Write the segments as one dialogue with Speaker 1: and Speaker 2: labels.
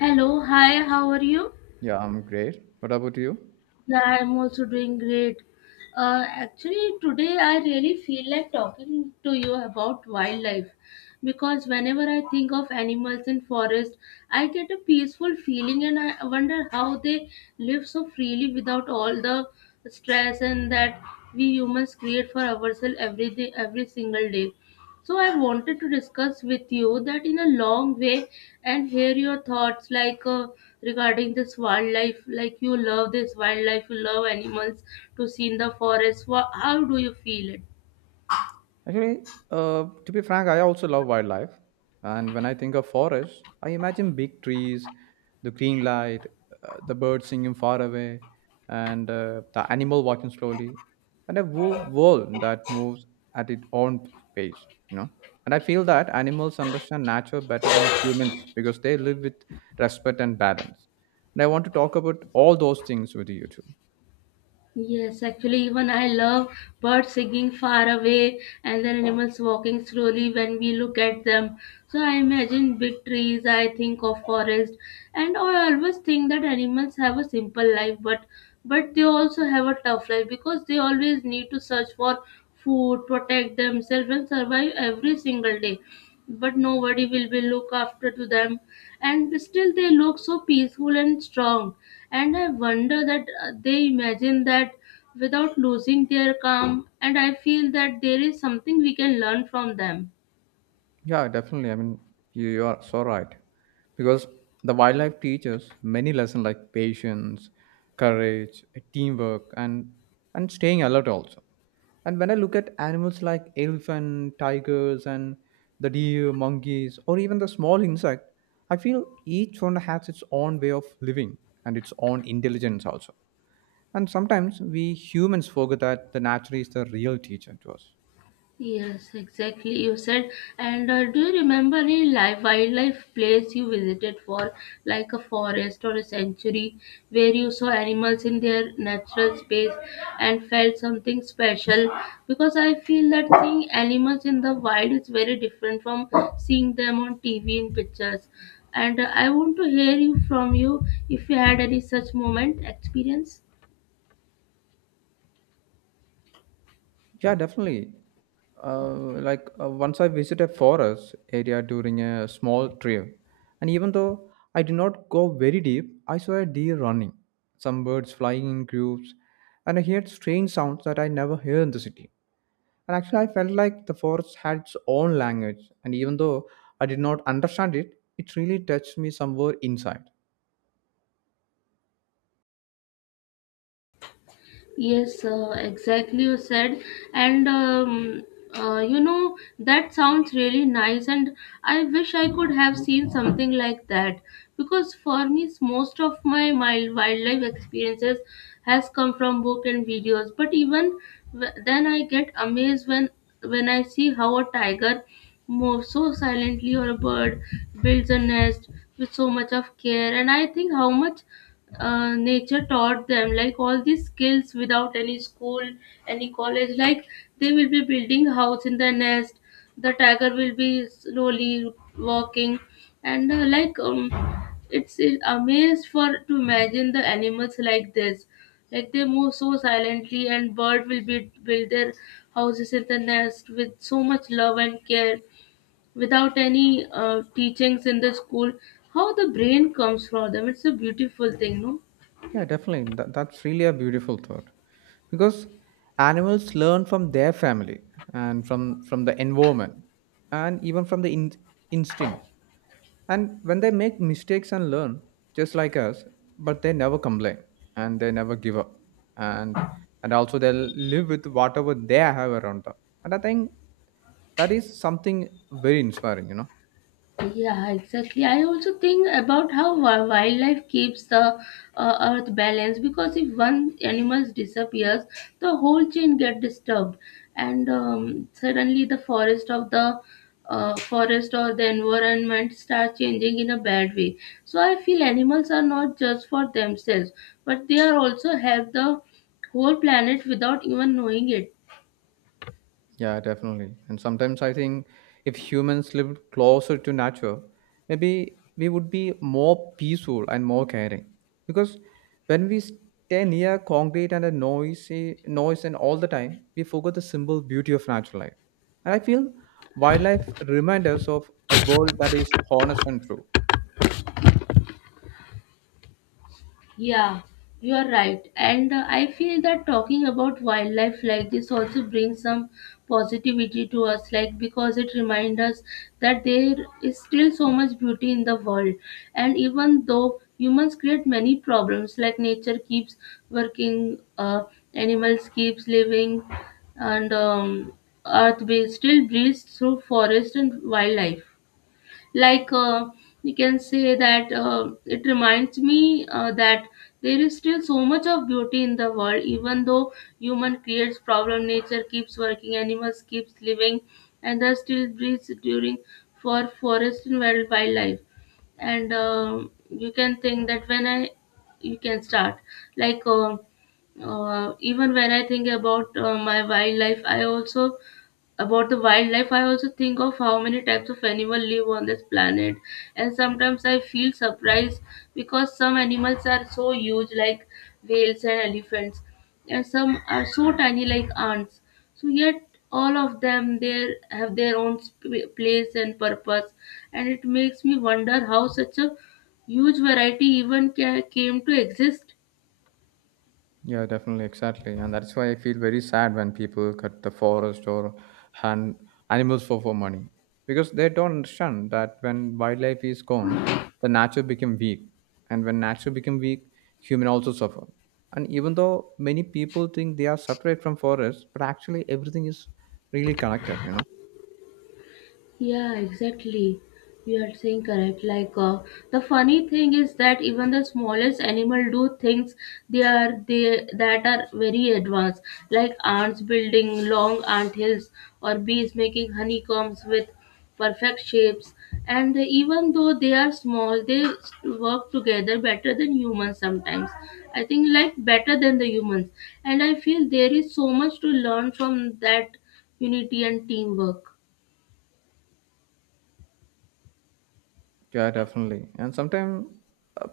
Speaker 1: Hello, hi, how are you?
Speaker 2: Yeah, I'm great. What about you?
Speaker 1: Yeah, I'm also doing great. Actually, today I really feel like talking to you about wildlife because whenever I think of animals in forest, I get a peaceful feeling and I wonder how they live so freely without all the stress and that we humans create for ourselves every day, every single day. So I wanted to discuss with you that in a long way and hear your thoughts regarding this wildlife, like you love this wildlife, you love animals to see in the forest. Wha How do you feel it?
Speaker 2: Actually, to be frank, I also love wildlife. And when I think of forests, I imagine big trees, the green light, the birds singing far away, and the animal walking slowly, and a whole world that moves at its own pace, you know. And I feel that animals understand nature better than humans because they live with respect and balance. And I want to talk about all those things with you too.
Speaker 1: Yes, actually, even I love birds singing far away and then animals walking slowly when we look at them. So I imagine big trees, I think of forest, and I always think that animals have a simple life, but they also have a tough life because they always need to search for food, protect themselves, and survive every single day, but nobody will be look after to them, and still they look so peaceful and strong. And I wonder that they imagine that without losing their calm, and I feel that there is something we can learn from them.
Speaker 2: Yeah, definitely. I mean, you are so right. Because the wildlife teaches many lessons like patience, courage, teamwork, and staying alert also. And when I look at animals like elephant, tigers, and the deer, monkeys, or even the small insect, I feel each one has its own way of living and its own intelligence also. And sometimes we humans forget that the nature is the real teacher to us.
Speaker 1: Yes, exactly. You said. And do you remember any live wildlife place you visited, for like a forest or a sanctuary, where you saw animals in their natural space and felt something special? Because I feel that seeing animals in the wild is very different from seeing them on TV in pictures. And I want to hear you if you had any such moment experience.
Speaker 2: Yeah, definitely. Like once I visit a forest area during a small trip, and even though I did not go very deep, I saw a deer running, some birds flying in groups, and I heard strange sounds that I never hear in the city. And actually, I felt like the forest had its own language, and even though I did not understand it, it really touched me somewhere inside.
Speaker 1: Yes, exactly you said. And that sounds really nice. And I wish I could have seen something like that because for me, most of my wildlife experiences has come from book and videos. But even then, I get amazed when I see how a tiger moves so silently or a bird builds a nest with so much of care. And I think how much nature taught them like all these skills without any school, any college, like they will be building house in the nest, the tiger will be slowly walking, and it's it amazed for to imagine the animals like this, like they move so silently and bird will be build their houses in the nest with so much love and care without any teachings in the school. How the brain comes from them? It's a beautiful thing, no?
Speaker 2: Yeah, definitely. That's really a beautiful thought because animals learn from their family and from the environment and even from the instincts. And when they make mistakes and learn, just like us, but they never complain and they never give up. And also they live with whatever they have around them. And I think that is something very inspiring, you know.
Speaker 1: Yeah, exactly. I also think about how wildlife keeps the earth balanced, because if one animal disappears, the whole chain get disturbed, and suddenly the forest of the forest or the environment start changing in a bad way. So I feel animals are not just for themselves, but they are also help the whole planet without even knowing it.
Speaker 2: Yeah, definitely. And sometimes I think if humans lived closer to nature, maybe we would be more peaceful and more caring. Because when we stay near concrete and a noisy noise and all the time, we forget the simple beauty of natural life. And I feel wildlife remind us of a world that is honest and true.
Speaker 1: Yeah, you are right. And I feel that talking about wildlife like this also brings some positivity to us, like because it reminds us that there is still so much beauty in the world. And even though humans create many problems, like nature keeps working, animals keeps living, and earth still breathes through forest and wildlife, like uh, you can say that it reminds me that there is still so much of beauty in the world, even though human creates problem, nature keeps working, animals keeps living, and there still breathes during for forest and wildlife. And you can think that when I you can start like even when I think about my wildlife, I also about the wildlife, I also think of how many types of animal live on this planet, and sometimes I feel surprised because some animals are so huge like whales and elephants, and some are so tiny like ants. So yet all of them, they have their own place and purpose, and it makes me wonder how such a huge variety even came to exist.
Speaker 2: Yeah, definitely, exactly. And that's why I feel very sad when people cut the forest or hunt animals for, money. Because they don't understand that when wildlife is gone, the nature become weak. And when nature become weak, human also suffer. And even though many people think they are separate from forest, but actually everything is really connected, you know.
Speaker 1: Yeah, exactly. You are saying correct. The funny thing is that even the smallest animal do things they are they that are very advanced, like ants building long ant hills or bees making honeycombs with perfect shapes. And even though they are small, work together better than humans sometimes. I think like better than the humans. And I feel there is so much to learn from that unity and teamwork.
Speaker 2: Yeah, definitely. And sometimes,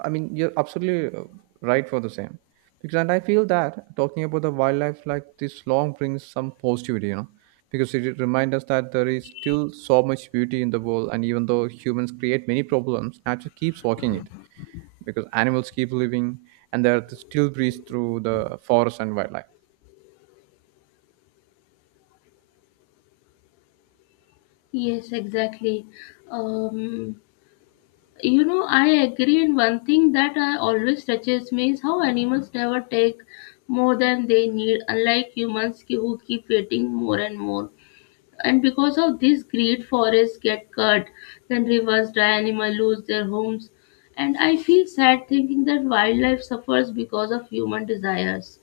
Speaker 2: I mean, you're absolutely right for the same. Because, and I feel that talking about the wildlife like this long brings some positivity, you know, because it reminds us that there is still so much beauty in the world. And even though humans create many problems, nature keeps walking it because animals keep living and they're still breathe through the forest and wildlife.
Speaker 1: Yes, exactly. Um, I agree. And one thing that I always touches me is how animals never take more than they need, unlike who keep waiting more and more. And because of this greed, forests get cut, then rivers dry, animals lose their homes. And I feel sad thinking that wildlife suffers because of human desires.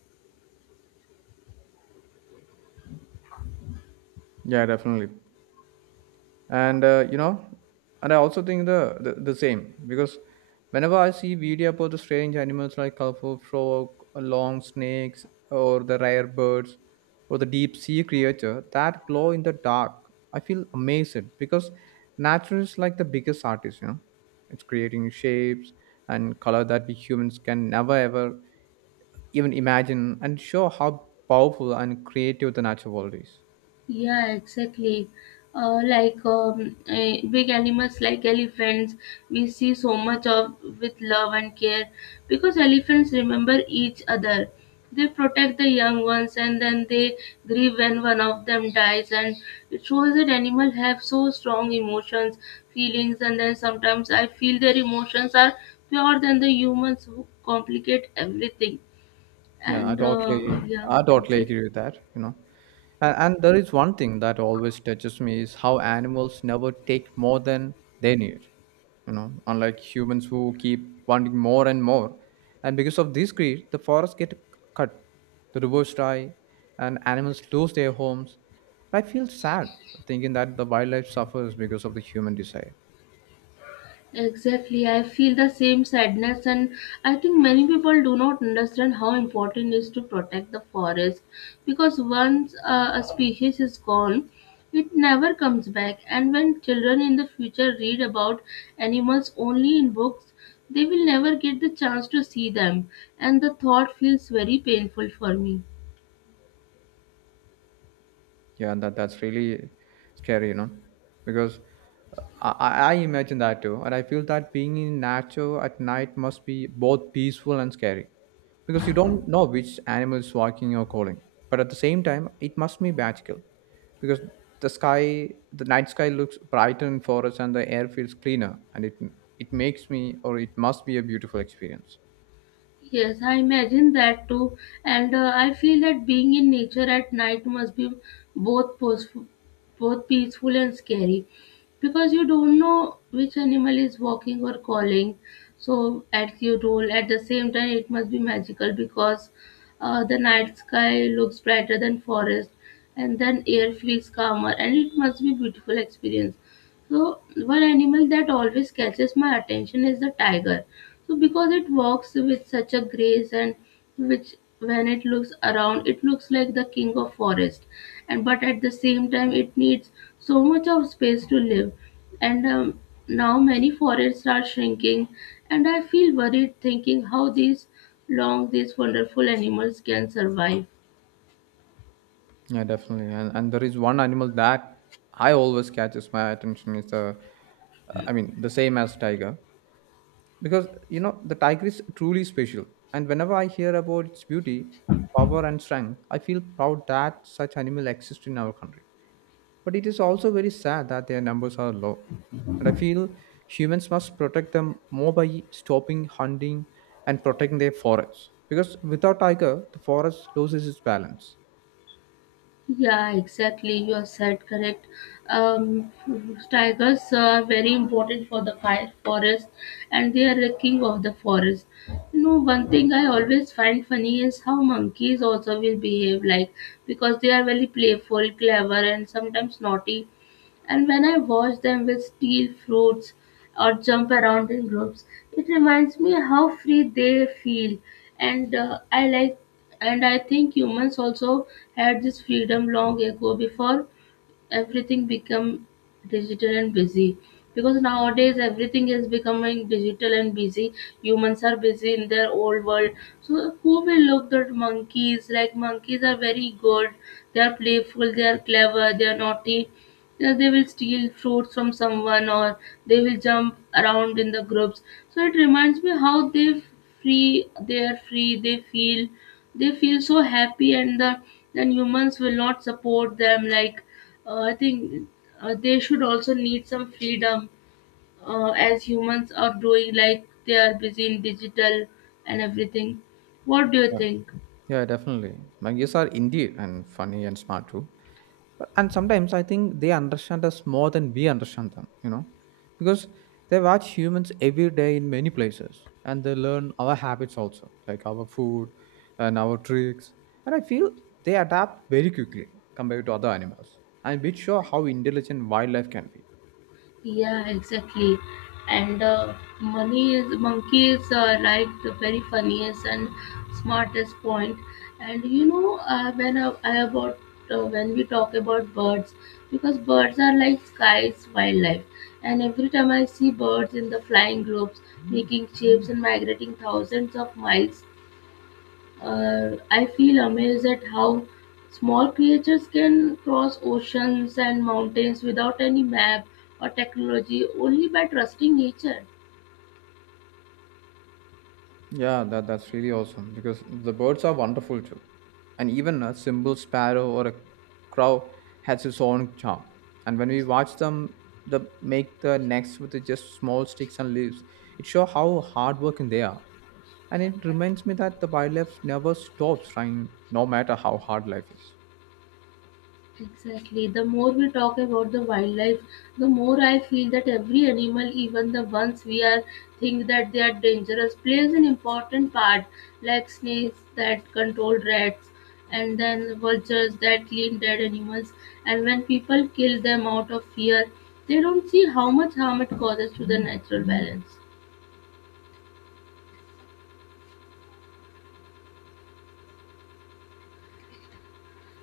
Speaker 2: Yeah, definitely. And I also think the same because whenever I see video about the strange animals like colorful frog, long snakes or the rare birds or the deep sea creature that glow in the dark, I feel amazed because nature is like the biggest artist, you know. It's creating shapes and color that we humans can never ever even imagine and show how powerful and creative the natural world is.
Speaker 1: Yeah, exactly. Big animals like elephants, we see so much of with love and care because elephants remember each other. They protect the young ones and then they grieve when one of them dies. And it shows that animals have so strong emotions, feelings, and then sometimes I feel their emotions are pure than the humans who complicate everything.
Speaker 2: Yeah,
Speaker 1: And yeah,
Speaker 2: I totally
Speaker 1: exactly.
Speaker 2: agree with that, you know. And there is one thing that always touches me is how animals never take more than they need. You know, unlike humans who keep wanting more and more. And because of this greed, the forests get cut, the rivers dry, and animals lose their homes. I feel sad thinking that the wildlife suffers because of the human desire.
Speaker 1: Exactly, I feel the same sadness, and I think many people do not understand how important it is to protect the forest, because once a species is gone, it never comes back. And when children in the future read about animals only in books, they will never get the chance to see them, and the thought feels very painful for me.
Speaker 2: Yeah, and that's really scary, you know, because I imagine that too. And I feel that being in nature at night must be both peaceful and scary because you don't know which animal is walking or calling. But at the same time, it must be magical because the sky, the night sky looks brighter in forests and the air feels cleaner, and it makes me, or it must be a beautiful experience.
Speaker 1: Yes, I imagine that too, and I feel that being in nature at night must be both peaceful, both peaceful and scary, because you don't know which animal is walking or calling. So at your role, at the same time, it must be magical because the night sky looks brighter than forest, and then air feels calmer, and it must be beautiful experience. So one animal that always catches my attention is the tiger, so because it walks with such a grace, and which when it looks around it looks like the king of forest. And but at the same time it needs so much of space to live, and now many forests are shrinking, and I feel worried thinking how these long these wonderful animals can survive.
Speaker 2: Yeah, definitely. And there is one animal that I always catches my attention is I mean, the same as tiger, because you know the tiger is truly special. And whenever I hear about its beauty, power, and strength, I feel proud that such animal exists in our country. But it is also very sad that their numbers are low. And I feel humans must protect them more by stopping hunting and protecting their forests. Because without tiger, the forest loses its balance.
Speaker 1: Yeah, exactly. You are said correct. Um, tigers are very important for the fire forest, and they are the king of the forest. You know, one thing I always find funny is how monkeys also will behave like, because they are very playful, clever, and sometimes naughty. And when I watch them will steal fruits or jump around in groups, it reminds me how free they feel. And I like and I think humans also had this freedom long ago before everything become digital and busy, because nowadays everything is becoming digital and busy, humans are busy in their old world, so who will look at monkeys? Like monkeys are very good, they are playful, they are clever, they are naughty. You know, they will steal fruits from someone, or they will jump around in the groups, so it reminds me how they free they are free they feel, they feel so happy. And the then humans will not support them, like I think they should also need some freedom, as humans are doing, like they are busy in digital and everything. What do you
Speaker 2: Yeah.
Speaker 1: think?
Speaker 2: Yeah, definitely. Monkeys are indeed and funny and smart too. And sometimes I think they understand us more than we understand them, you know, because they watch humans every day in many places and they learn our habits also, like our food and our tricks. And I feel they adapt very quickly compared to other animals, and which show how intelligent wildlife can be.
Speaker 1: Yeah, exactly. And money is monkeys are like the very funniest and smartest point. And you know, when we talk about birds, because birds are like sky's wildlife. And every time I see birds in the flying groups, making shapes and migrating thousands of miles, I feel amazed at how small creatures can cross oceans and mountains without any map or technology, only by trusting nature.
Speaker 2: Yeah, that's really awesome because the birds are wonderful too. And even a simple sparrow or a crow has its own charm. And when we watch them the make the nest with just small sticks and leaves, it shows how hardworking they are. And it reminds me that the wildlife never stops trying, no matter how hard life is.
Speaker 1: Exactly. The more we talk about the wildlife, the more I feel that every animal, even the ones we are think that they are dangerous, plays an important part, like snakes that control rats, and then vultures that clean dead animals. And when people kill them out of fear, they don't see how much harm it causes to the natural balance.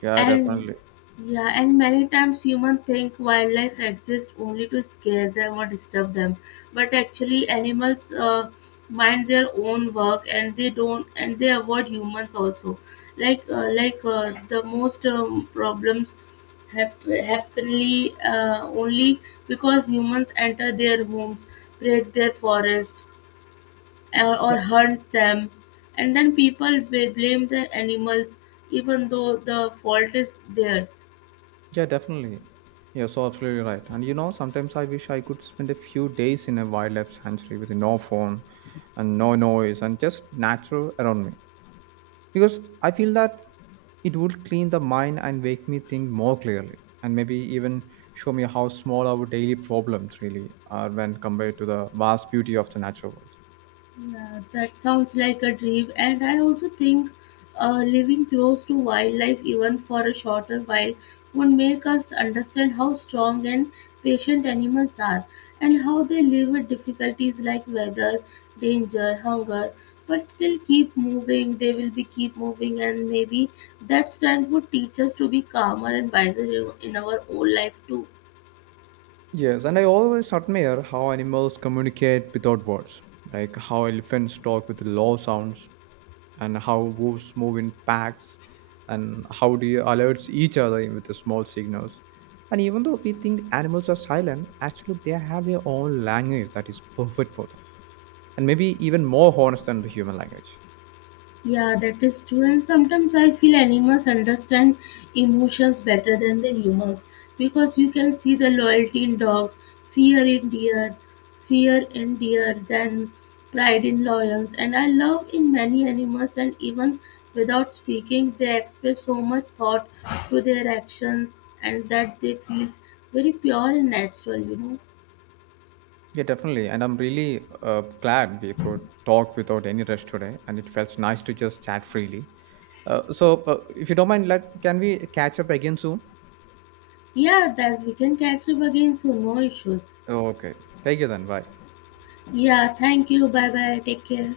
Speaker 2: Yeah,
Speaker 1: And
Speaker 2: definitely.
Speaker 1: yeah, and many times humans think wildlife exists only to scare them or disturb them, but actually animals mind their own work, and they don't and they avoid humans also. The most problems happenly only because humans enter their homes, break their forest, or hunt them, and then people will blame the animals even though the fault is theirs.
Speaker 2: Yeah, definitely. You're so absolutely right. And you know, sometimes I wish I could spend a few days in a wildlife sanctuary with no phone and no noise and just nature around me. Because I feel that it would clean the mind and make me think more clearly, and maybe even show me how small our daily problems really are when compared to the vast beauty of the natural world.
Speaker 1: Yeah, that sounds like a dream. And I also think living close to wildlife, even for a shorter while, would make us understand how strong and patient animals are and how they live with difficulties like weather, danger, hunger, but still keep moving. They will be keep moving, and maybe that strength would teach us to be calmer and wiser in our own life too.
Speaker 2: Yes, and I always admire how animals communicate without words, like how elephants talk with low sounds and how wolves move in packs and how deer alert each other with the small signals. And even though we think animals are silent, actually they have their own language that is perfect for them. And maybe even more honest than the human language.
Speaker 1: Yeah, that is true. And sometimes I feel animals understand emotions better than the humans, because you can see the loyalty in dogs, fear in deer, fear in deer, then pride in lions. And I love in many animals, and even without speaking, they express so much thought through their actions, and that they feels very pure and natural. You know.
Speaker 2: Yeah, definitely. And I'm really glad we could talk without any rush today. And it felt nice to just chat freely. So, if you don't mind, can we catch up again soon?
Speaker 1: Yeah, that we can catch up again, so no issues.
Speaker 2: Okay. Take it then. Bye.
Speaker 1: Yeah, thank you. Bye bye. Take care.